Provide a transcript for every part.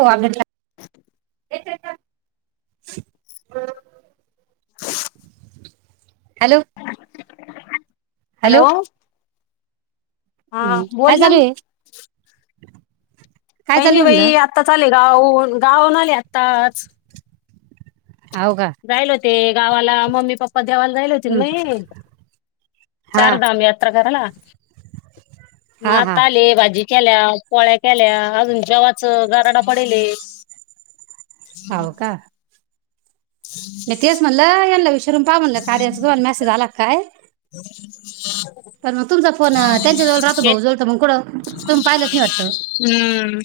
हो आग. [unintelligible] Hello. [unintelligible] Hello. हा हं, काय बोल ना. चालू आहे काय काही चालू नाही आहे म्हणलं बाई आत्ता चालेल. गाऊ गाऊन आली आताच. हो का. ते गावाला मम्मी पप्पा. प देवाला जायला होती हं, मग हा चारधाम यात्रा करायला म हा हा आता आले, बाजी. केल्या पोळ्या केल्या अजून, जेवाच [unintelligible] होव का? मि तेच म्हणलं यांला विष र पहा म्हणलं कार्याचा तुम्हालाला मेसेज आला काय? [inaudible] तर मग तुमचा फोन त्यांच्या जवळ राहतो, भाऊ जवळ तर मग कुठं? तुम्ही पाहिलंच नाही वाटतं हम्म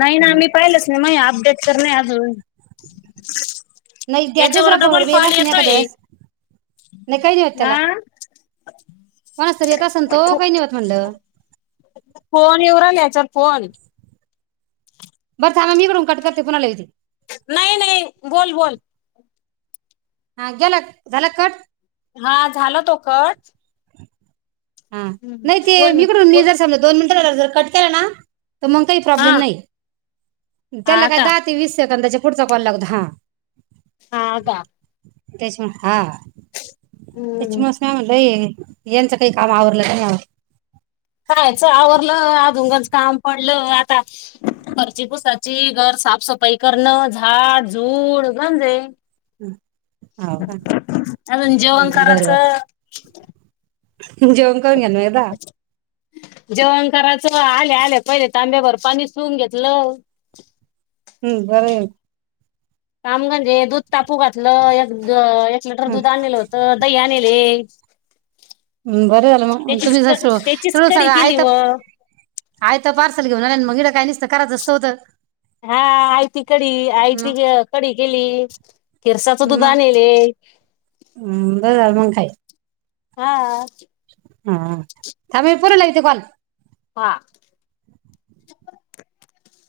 नाही ना आम्ही पाहिलच नाही म अपडेट करणे आजुन नाही द दुसरा फोनवर येला असं नाही एका दिवस नाही काही नाही होत हा त्याला कोण असत येेत असल तो काही नाही होत म्हटलं. फोन येऊ याच्यात फोन बरं ां ना मी करडून कट करते फोला येते. नाही नाही, बोल बोल हा गेला, झाला कट? हा झाल तो. कच हा नाही, ते मीकडून म बोल जर सज दोन मिनट कटकला ना? तर मग काही हा प्रॉब्लेम नाही, त्याला हा काय का दहा ते वीस सेकंदाचे पुढचा कॉल लागत हा, हा आग त्याच्यामुळे हा हम्म म्हलं यांचं काही काम आवरलं का ना, खायच आवरलं अ दोंगच काम पडलं आता घरची पुसाची, घर साफसफाई करणं, झाड झूड गंजे. हो का अजून जेवण करायचं, जो करनयदा जेवण कराच, आले आले पहिले तांब्यावरर पाणी सुवून घेतलं. हम्म ब रामगंजे दू टापू घातलं एक एक लिटर दूध आणलेलं होत दही आणले [inaudible] बरं झालं मग त्याचीच तुम्ही ज त्याचीच तु कडी सगा आ केली मग आयता पार्सल घेऊन आलेत. [unintelligible] हा आयती कडी मग आयती कडी केली खिरसाच दुध मग आनिले हम्म, बरं झालं मग काय हा [inaudible] हा थाम पूर लाग त कॉल हा